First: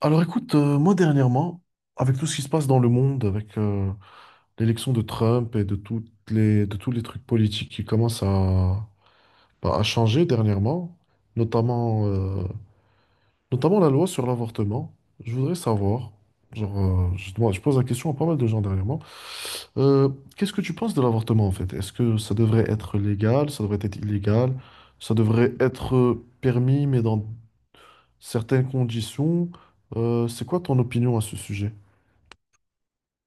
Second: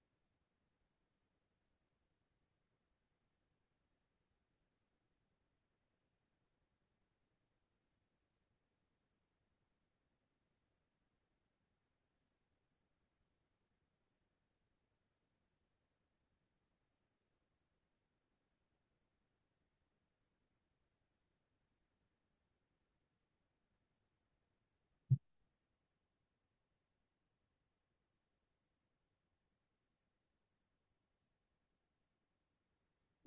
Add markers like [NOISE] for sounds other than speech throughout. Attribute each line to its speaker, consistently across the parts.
Speaker 1: Alors écoute, moi dernièrement, avec tout ce qui se passe dans le monde, avec l'élection de Trump et de tous les trucs politiques qui commencent à changer dernièrement, notamment, euh, notamment la loi sur l'avortement, je voudrais savoir, je pose la question à pas mal de gens dernièrement, euh, qu'est-ce que tu penses de l'avortement en fait? Est-ce que ça devrait être légal, ça devrait être illégal, ça devrait être permis mais dans certaines conditions? C'est quoi ton opinion à ce sujet?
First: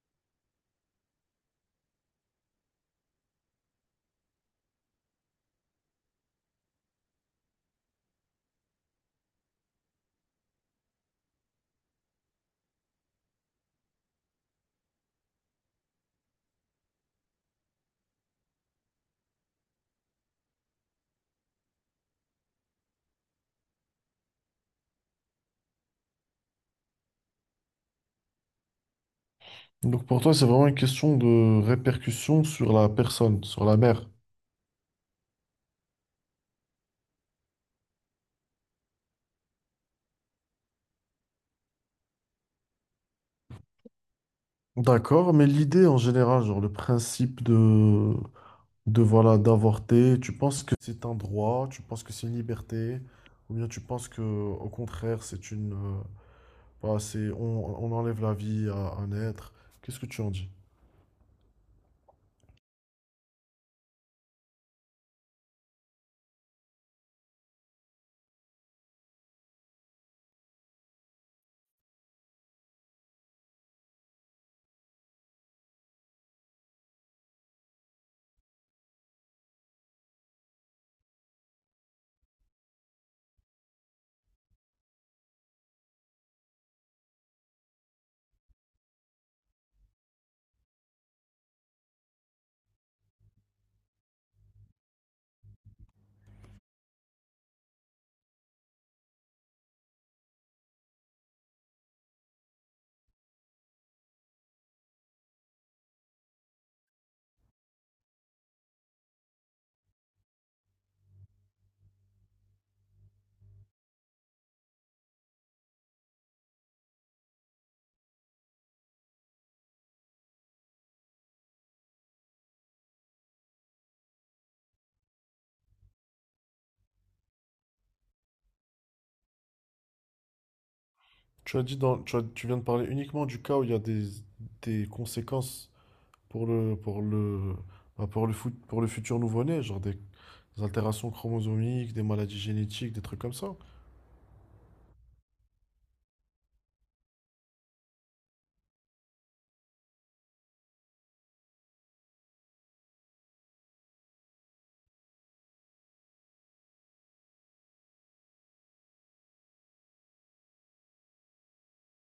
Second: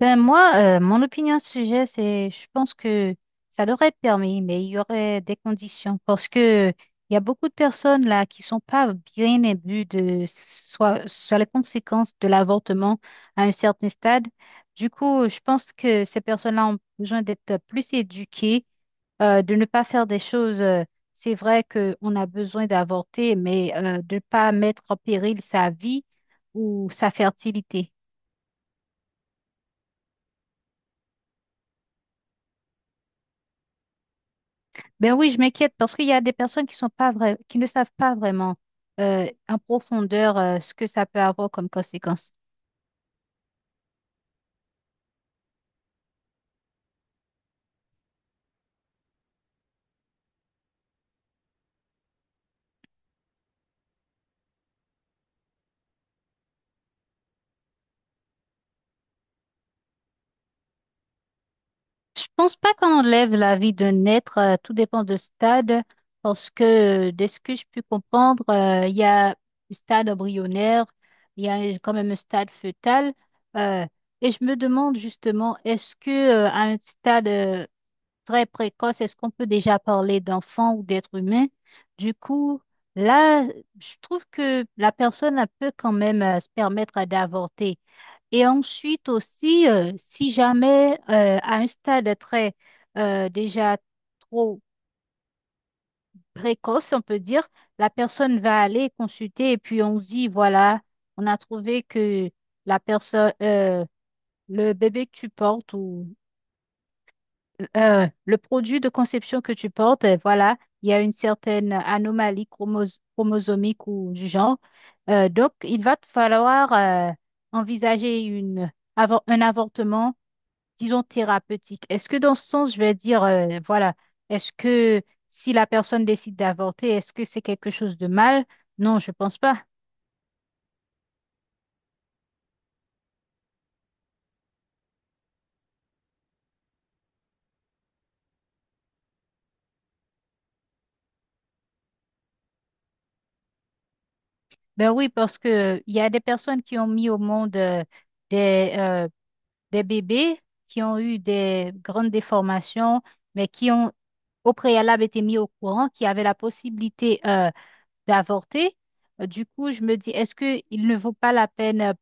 Speaker 2: Ben moi, mon opinion sur le sujet, c'est, je pense que ça leur est permis, mais il y aurait des conditions parce que il y a beaucoup de personnes là qui sont pas bien imbues de soit sur les conséquences de l'avortement à un certain stade. Du coup, je pense que ces personnes-là ont besoin d'être plus éduquées, de ne pas faire des choses. C'est vrai qu'on a besoin d'avorter, mais de ne pas mettre en péril sa vie ou sa fertilité.
Speaker 1: Donc pour toi, c'est vraiment une question de répercussion sur la personne, sur la mère.
Speaker 2: Ben oui, je m'inquiète parce qu'il y a des personnes qui sont pas vra- qui ne savent pas vraiment en profondeur ce que ça peut avoir comme conséquence.
Speaker 1: D'accord, mais l'idée en général, genre le principe de voilà, d'avorter, tu penses que c'est un droit, tu penses que c'est une liberté, ou bien tu penses que au contraire, c'est une, voilà, c'est, on enlève la vie à un être. Qu'est-ce que tu en dis?
Speaker 2: Je pense pas qu'on enlève la vie d'un être, tout dépend de stade, parce que de ce que je peux comprendre, il y a le stade embryonnaire, il y a quand même un stade fœtal, euh, et je me demande justement, est-ce que à un stade très précoce, est-ce qu'on peut déjà parler d'enfant ou d'être humain? Du coup, là, je trouve que la personne elle peut quand même se permettre d'avorter. Et ensuite aussi, si jamais à un stade très déjà trop précoce, on peut dire, la personne va aller consulter et puis on se dit, voilà, on a trouvé que la personne, le bébé que tu portes ou le produit de conception que tu portes, voilà, il y a une certaine anomalie chromosomique ou du genre. Donc, il va te falloir envisager un avortement, disons, thérapeutique. Est-ce que dans ce sens, je vais dire, voilà, est-ce que si la personne décide d'avorter, est-ce que c'est quelque chose de mal? Non, je pense pas.
Speaker 1: Tu as dit dans, tu as- Tu viens de parler uniquement du cas où il y a des conséquences pour le, pour le, pour le futur nouveau-né, genre des altérations chromosomiques, des maladies génétiques, des trucs comme ça.
Speaker 2: Ben oui, parce que il y a des personnes qui ont mis au monde des, euh, des bébés qui ont eu des grandes déformations, mais qui ont au préalable été mis au courant, qui avaient la possibilité d'avorter. Du coup, je me dis, est-ce qu'il ne vaut pas la peine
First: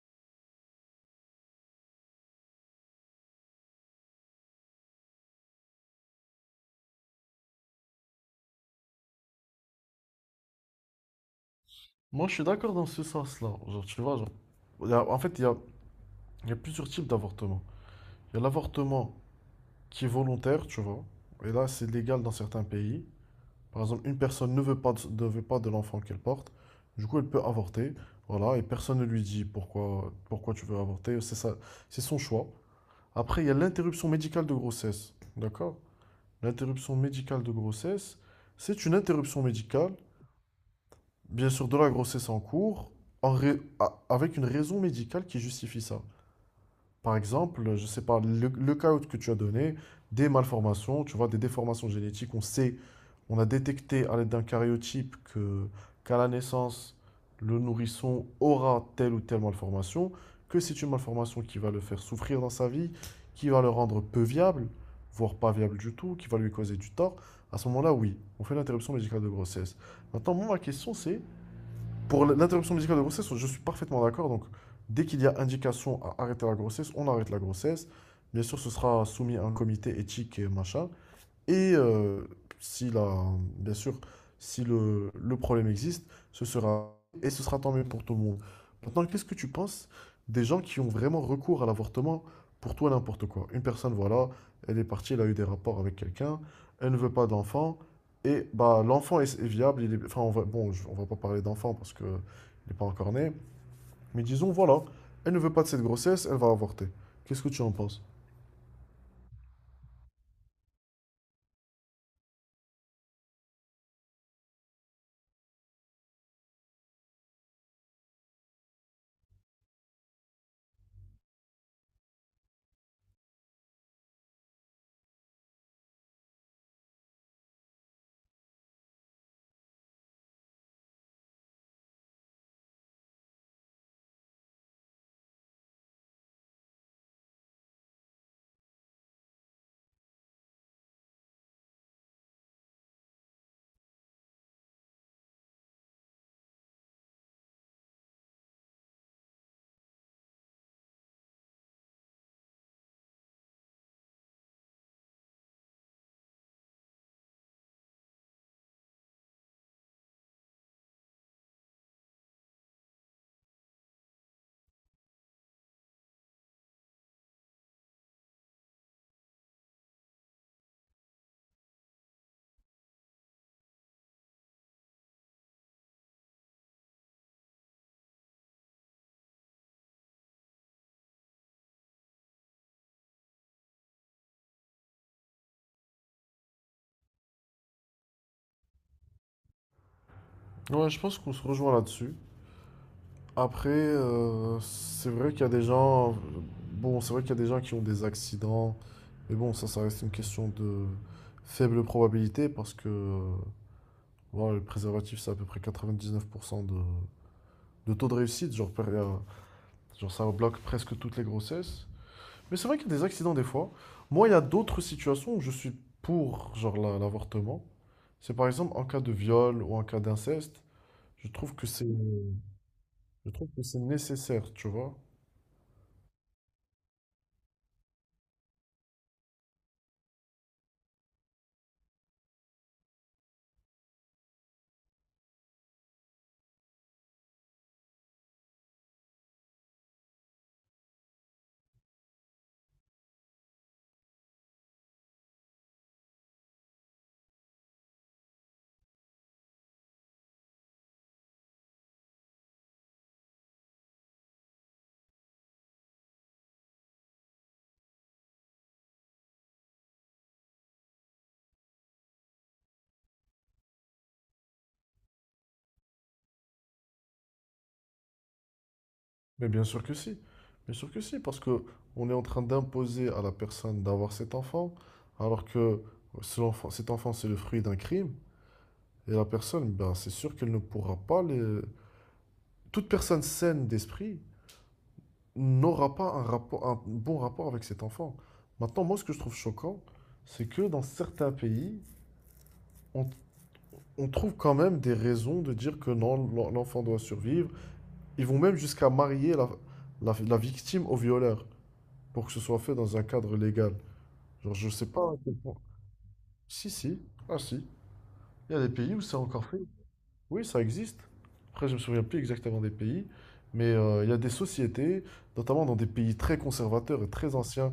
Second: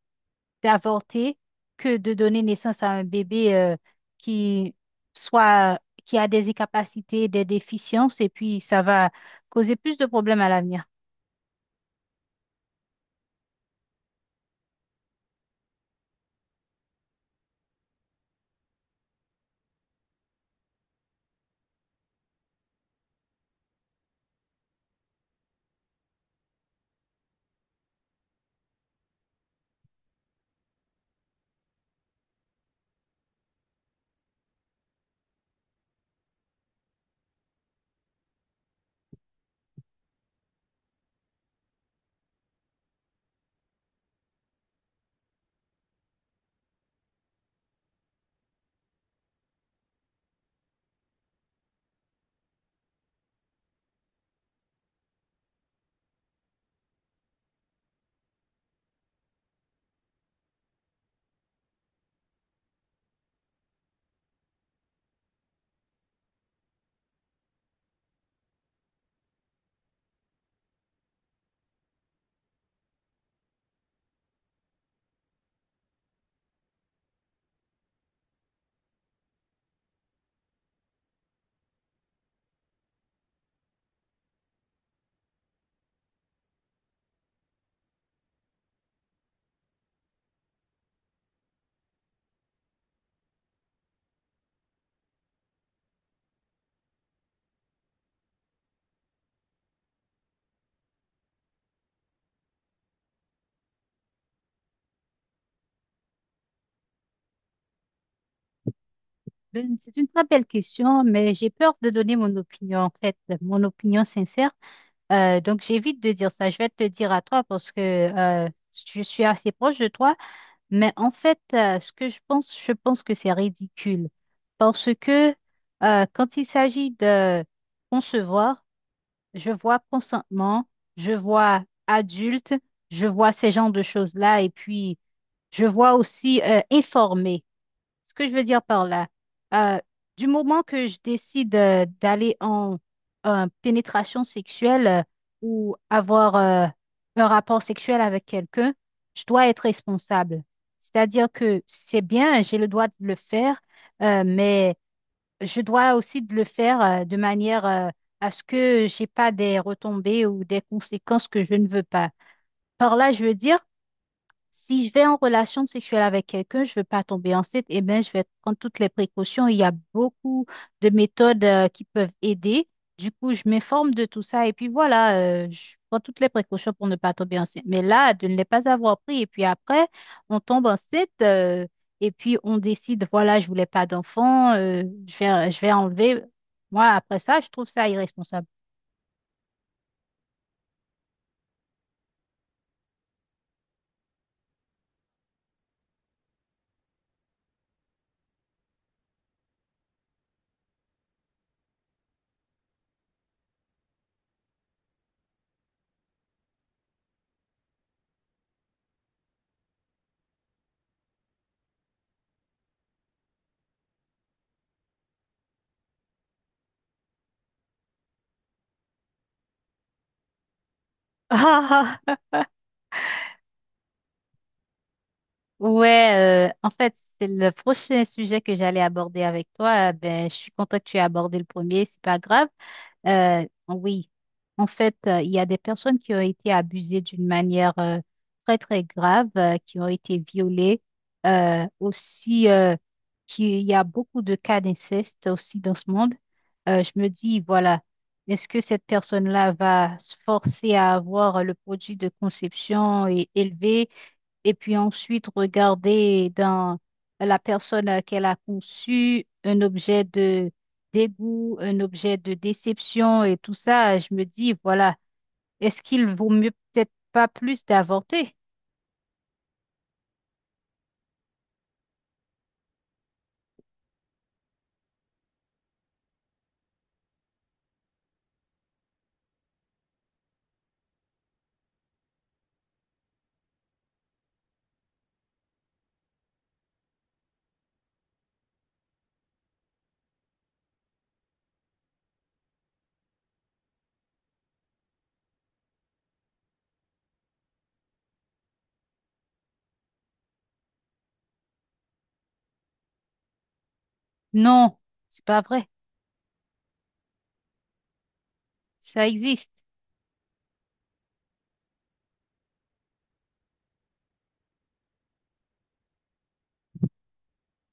Speaker 2: d'avorter que de donner naissance à un bébé qui soit, qui a des incapacités, des déficiences, et puis ça va causer plus de problèmes à l'avenir?
Speaker 1: Moi, je suis d'accord dans ce sens-là. Genre, tu vois, genre, en fait, il y a plusieurs types d'avortement. Il y a l'avortement qui est volontaire, tu vois, et là, c'est légal dans certains pays. Par exemple, une personne ne veut pas de l'enfant qu'elle porte, du coup, elle peut avorter, voilà, et personne ne lui dit pourquoi tu veux avorter, c'est ça, c'est son choix. Après, il y a l'interruption médicale de grossesse, d'accord? L'interruption médicale de grossesse, c'est une interruption médicale, bien sûr, de la grossesse en cours, avec une raison médicale qui justifie ça. Par exemple, je ne sais pas, le cas que tu as donné, des malformations, tu vois, des déformations génétiques, on sait, on a détecté à l'aide d'un karyotype qu'à la naissance, le nourrisson aura telle ou telle malformation, que c'est une malformation qui va le faire souffrir dans sa vie, qui va le rendre peu viable, voire pas viable du tout, qui va lui causer du tort. À ce moment-là, oui, on fait l'interruption médicale de grossesse. Maintenant, moi, ma question, c'est pour l'interruption médicale de grossesse, je suis parfaitement d'accord. Donc, dès qu'il y a indication à arrêter la grossesse, on arrête la grossesse. Bien sûr, ce sera soumis à un comité éthique et machin. Et si la, bien sûr, si le problème existe, ce sera et ce sera tant mieux pour tout le monde. Maintenant, qu'est-ce que tu penses des gens qui ont vraiment recours à l'avortement pour tout et n'importe quoi? Une personne, voilà, elle est partie, elle a eu des rapports avec quelqu'un, elle ne veut pas d'enfant, et bah est viable. Il est, enfin, on va, bon, on va pas parler d'enfant parce que il n'est pas encore né, mais disons, voilà, elle ne veut pas de cette grossesse, elle va avorter. Qu'est-ce que tu en penses?
Speaker 2: Ben, c'est une très belle question, mais j'ai peur de donner mon opinion, en fait, mon opinion sincère. Donc j'évite de dire ça. Je vais te le dire à toi parce que je suis assez proche de toi. Mais en fait, ce que je pense que c'est ridicule parce que quand il s'agit de concevoir, je vois consentement, je vois adulte, je vois ces genres de choses-là et puis je vois aussi informer. Ce que je veux dire par là, euh, du moment que je décide en pénétration sexuelle ou avoir un rapport sexuel avec quelqu'un, je dois être responsable. C'est-à-dire que c'est bien, j'ai le droit de le faire, mais je dois aussi de le faire de manière à ce que j'ai pas des retombées ou des conséquences que je ne veux pas. Par là, je veux dire si je vais en relation sexuelle avec quelqu'un, je veux pas tomber enceinte, eh bien, je vais prendre toutes les précautions. Il y a beaucoup de méthodes qui peuvent aider. Du coup, je m'informe de tout ça et puis voilà, je prends toutes les précautions pour ne pas tomber enceinte. Mais là, de ne les pas avoir pris et puis après, on tombe enceinte et puis on décide, voilà, je voulais pas d'enfant, je vais enlever. Moi, après ça, je trouve ça irresponsable.
Speaker 1: Ouais, je pense qu'on se rejoint là-dessus. Après, c'est vrai qu'il y a des gens, bon, c'est vrai qu'il y a des gens qui ont des accidents, mais bon, ça reste une question de faible probabilité parce que voilà, le préservatif, c'est à peu près 99% de taux de réussite, genre ça bloque presque toutes les grossesses. Mais c'est vrai qu'il y a des accidents des fois. Moi, il y a d'autres situations où je suis pour l'avortement. C'est par exemple en cas de viol ou en cas d'inceste, je trouve que c'est,
Speaker 2: [LAUGHS]
Speaker 1: je trouve que c'est nécessaire, tu vois.
Speaker 2: Ouais, en fait, c'est le prochain sujet que j'allais aborder avec toi. Ben, je suis contente que tu aies abordé le premier, c'est pas grave. Oui, en fait, il y a des personnes qui ont été abusées d'une manière très, très grave, qui ont été violées. Aussi, qu'il y a beaucoup de cas d'inceste aussi dans ce monde. Je me dis, voilà, est-ce que cette personne-là va se forcer à avoir le produit de conception et élevé? Et puis ensuite regarder dans la personne qu'elle a conçue un objet de dégoût, un objet de déception et tout ça, je me dis, voilà. Est-ce qu'il vaut mieux peut-être pas plus d'avorter?
Speaker 1: Mais bien sûr que si. Bien sûr que si, parce que on est en train d'imposer à la personne d'avoir cet enfant, alors que cet enfant, c'est le fruit d'un crime, et la personne, ben, c'est sûr qu'elle ne pourra pas le… Toute personne saine d'esprit n'aura pas un bon rapport avec cet enfant. Maintenant, moi, ce que je trouve choquant, c'est que dans certains pays, on, on trouve quand même des raisons de dire que non, l'enfant doit survivre. Ils vont même jusqu'à marier la, la victime au violeur, pour que ce soit fait dans un cadre légal. Genre, je
Speaker 2: Non,
Speaker 1: sais pas à
Speaker 2: c'est
Speaker 1: quel
Speaker 2: pas
Speaker 1: point.
Speaker 2: vrai.
Speaker 1: Si, si. Ah, si. Il y a des pays où
Speaker 2: Ça
Speaker 1: c'est encore
Speaker 2: existe.
Speaker 1: fait. Oui, ça existe. Après, je me souviens plus exactement des pays. Mais il y a des sociétés, notamment dans des pays très conservateurs et très anciens,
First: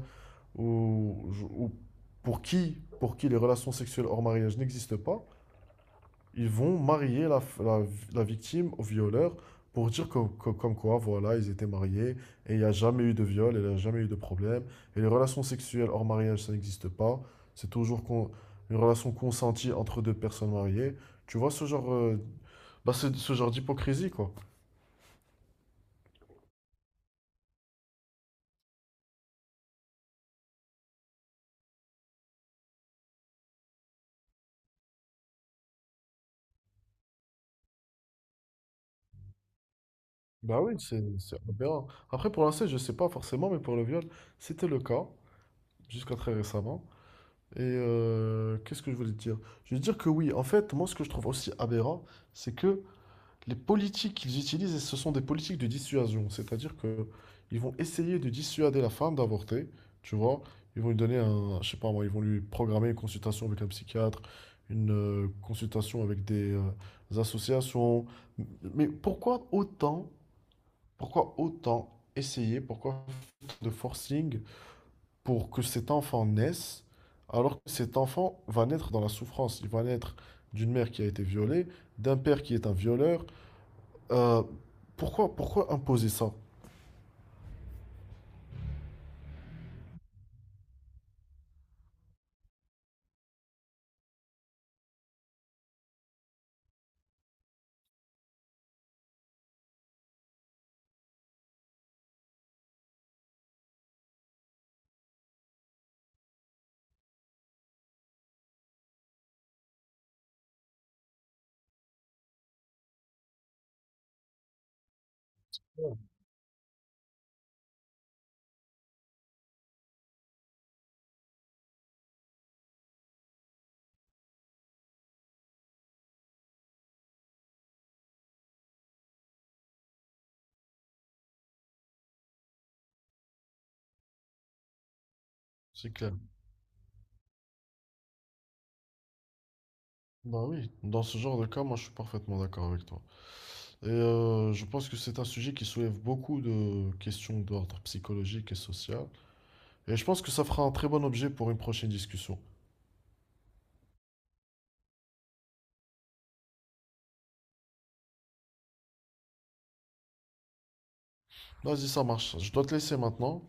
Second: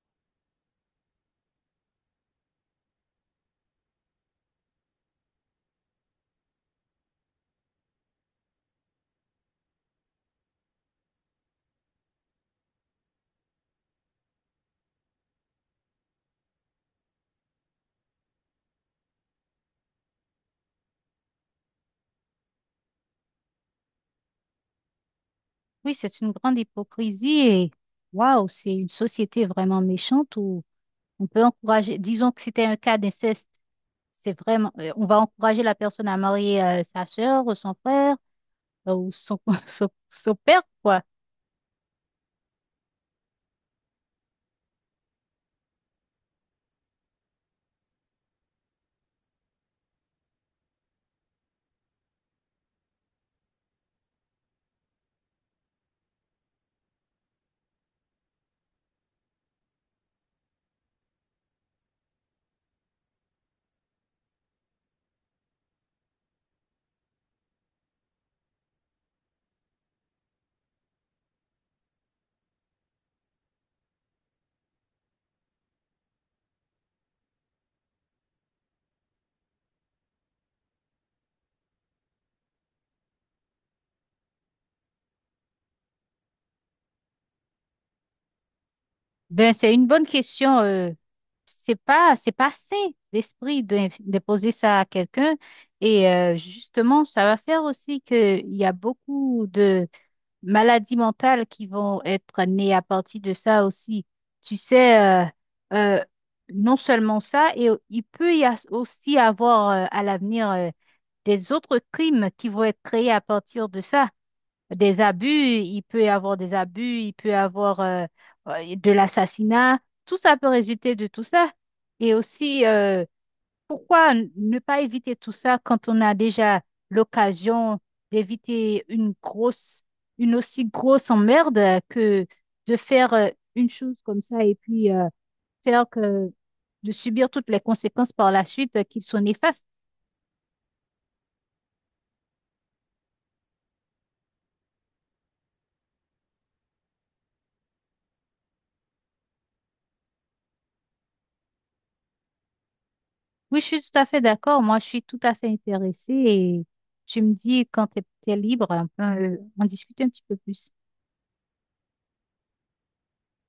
Speaker 1: où, où- pour qui les relations sexuelles hors mariage n'existent pas, ils vont marier la la victime au violeur pour dire que comme quoi, voilà, ils étaient mariés et il n'y a jamais eu de viol, et il n'y a jamais eu de problème. Et les relations sexuelles hors mariage, ça n'existe pas. C'est toujours con- une relation consentie entre deux personnes mariées. Tu vois ce c'est ce genre d'hypocrisie, quoi.
Speaker 2: Oui, c'est une grande hypocrisie et waouh, c'est une société vraiment méchante où on peut encourager, disons que c'était un cas d'inceste, c'est vraiment, on va encourager la personne à marier sa sœur ou son frère euh, ou son, [LAUGHS] son père,
Speaker 1: Bah oui,
Speaker 2: quoi.
Speaker 1: c'est aberrant. Après, pour l'inceste, je sais pas forcément, mais pour le viol, c'était le cas, jusqu'à très récemment. Et qu'est-ce que je voulais te dire? Je veux dire que oui, en fait, moi, ce que je trouve aussi aberrant, c'est que les politiques qu'ils utilisent, ce sont des politiques de dissuasion, c'est-à-dire que ils vont essayer de dissuader la femme d'avorter, tu vois. Ils vont lui donner un, je sais pas moi, ils vont lui programmer une consultation avec un psychiatre, une consultation avec des associations. Mais pourquoi autant, pourquoi autant essayer, pourquoi faire de forcing pour que cet enfant naisse, alors que cet enfant va naître dans la souffrance, il va naître d'une mère qui a été violée, d'un père qui est un violeur euh, pourquoi, pourquoi imposer ça?
Speaker 2: Ben, c'est une bonne question. C'est pas sain d'esprit de poser ça à quelqu'un. Et justement, ça va faire aussi qu'il y a beaucoup de maladies mentales qui vont être nées à partir de ça aussi. Tu sais, euh, non seulement ça, et il peut aussi avoir à l'avenir des autres crimes qui vont être créés à partir de ça. Des abus, il peut y avoir des abus, il peut y avoir de l'assassinat. Tout ça peut résulter de tout ça. Et aussi, pourquoi ne pas éviter tout ça quand on a déjà l'occasion d'éviter une aussi grosse emmerde que de faire une chose comme ça et puis faire
Speaker 1: C'est clair.
Speaker 2: que de subir toutes les conséquences par la suite qui sont néfastes.
Speaker 1: Bah oui, dans ce genre de cas, moi je suis parfaitement d'accord avec toi. Et je pense que c'est un sujet qui soulève beaucoup de questions d'ordre psychologique et social. Et je pense que ça fera un très bon objet pour une prochaine discussion.
Speaker 2: Oui, je suis tout à fait d'accord. Moi, je suis tout à fait intéressée et tu me dis quand tu es, libre, on peut en discuter un petit peu plus.
Speaker 1: Vas-y, ça marche. Je dois te laisser maintenant.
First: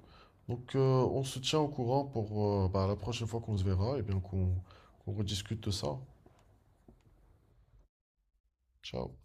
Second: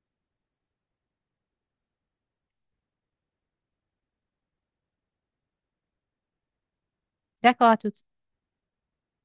Speaker 1: Donc on se tient au courant pour la prochaine fois qu'on se verra et bien qu'on rediscute de ça.
Speaker 2: D'accord à toutes.
Speaker 1: Ciao.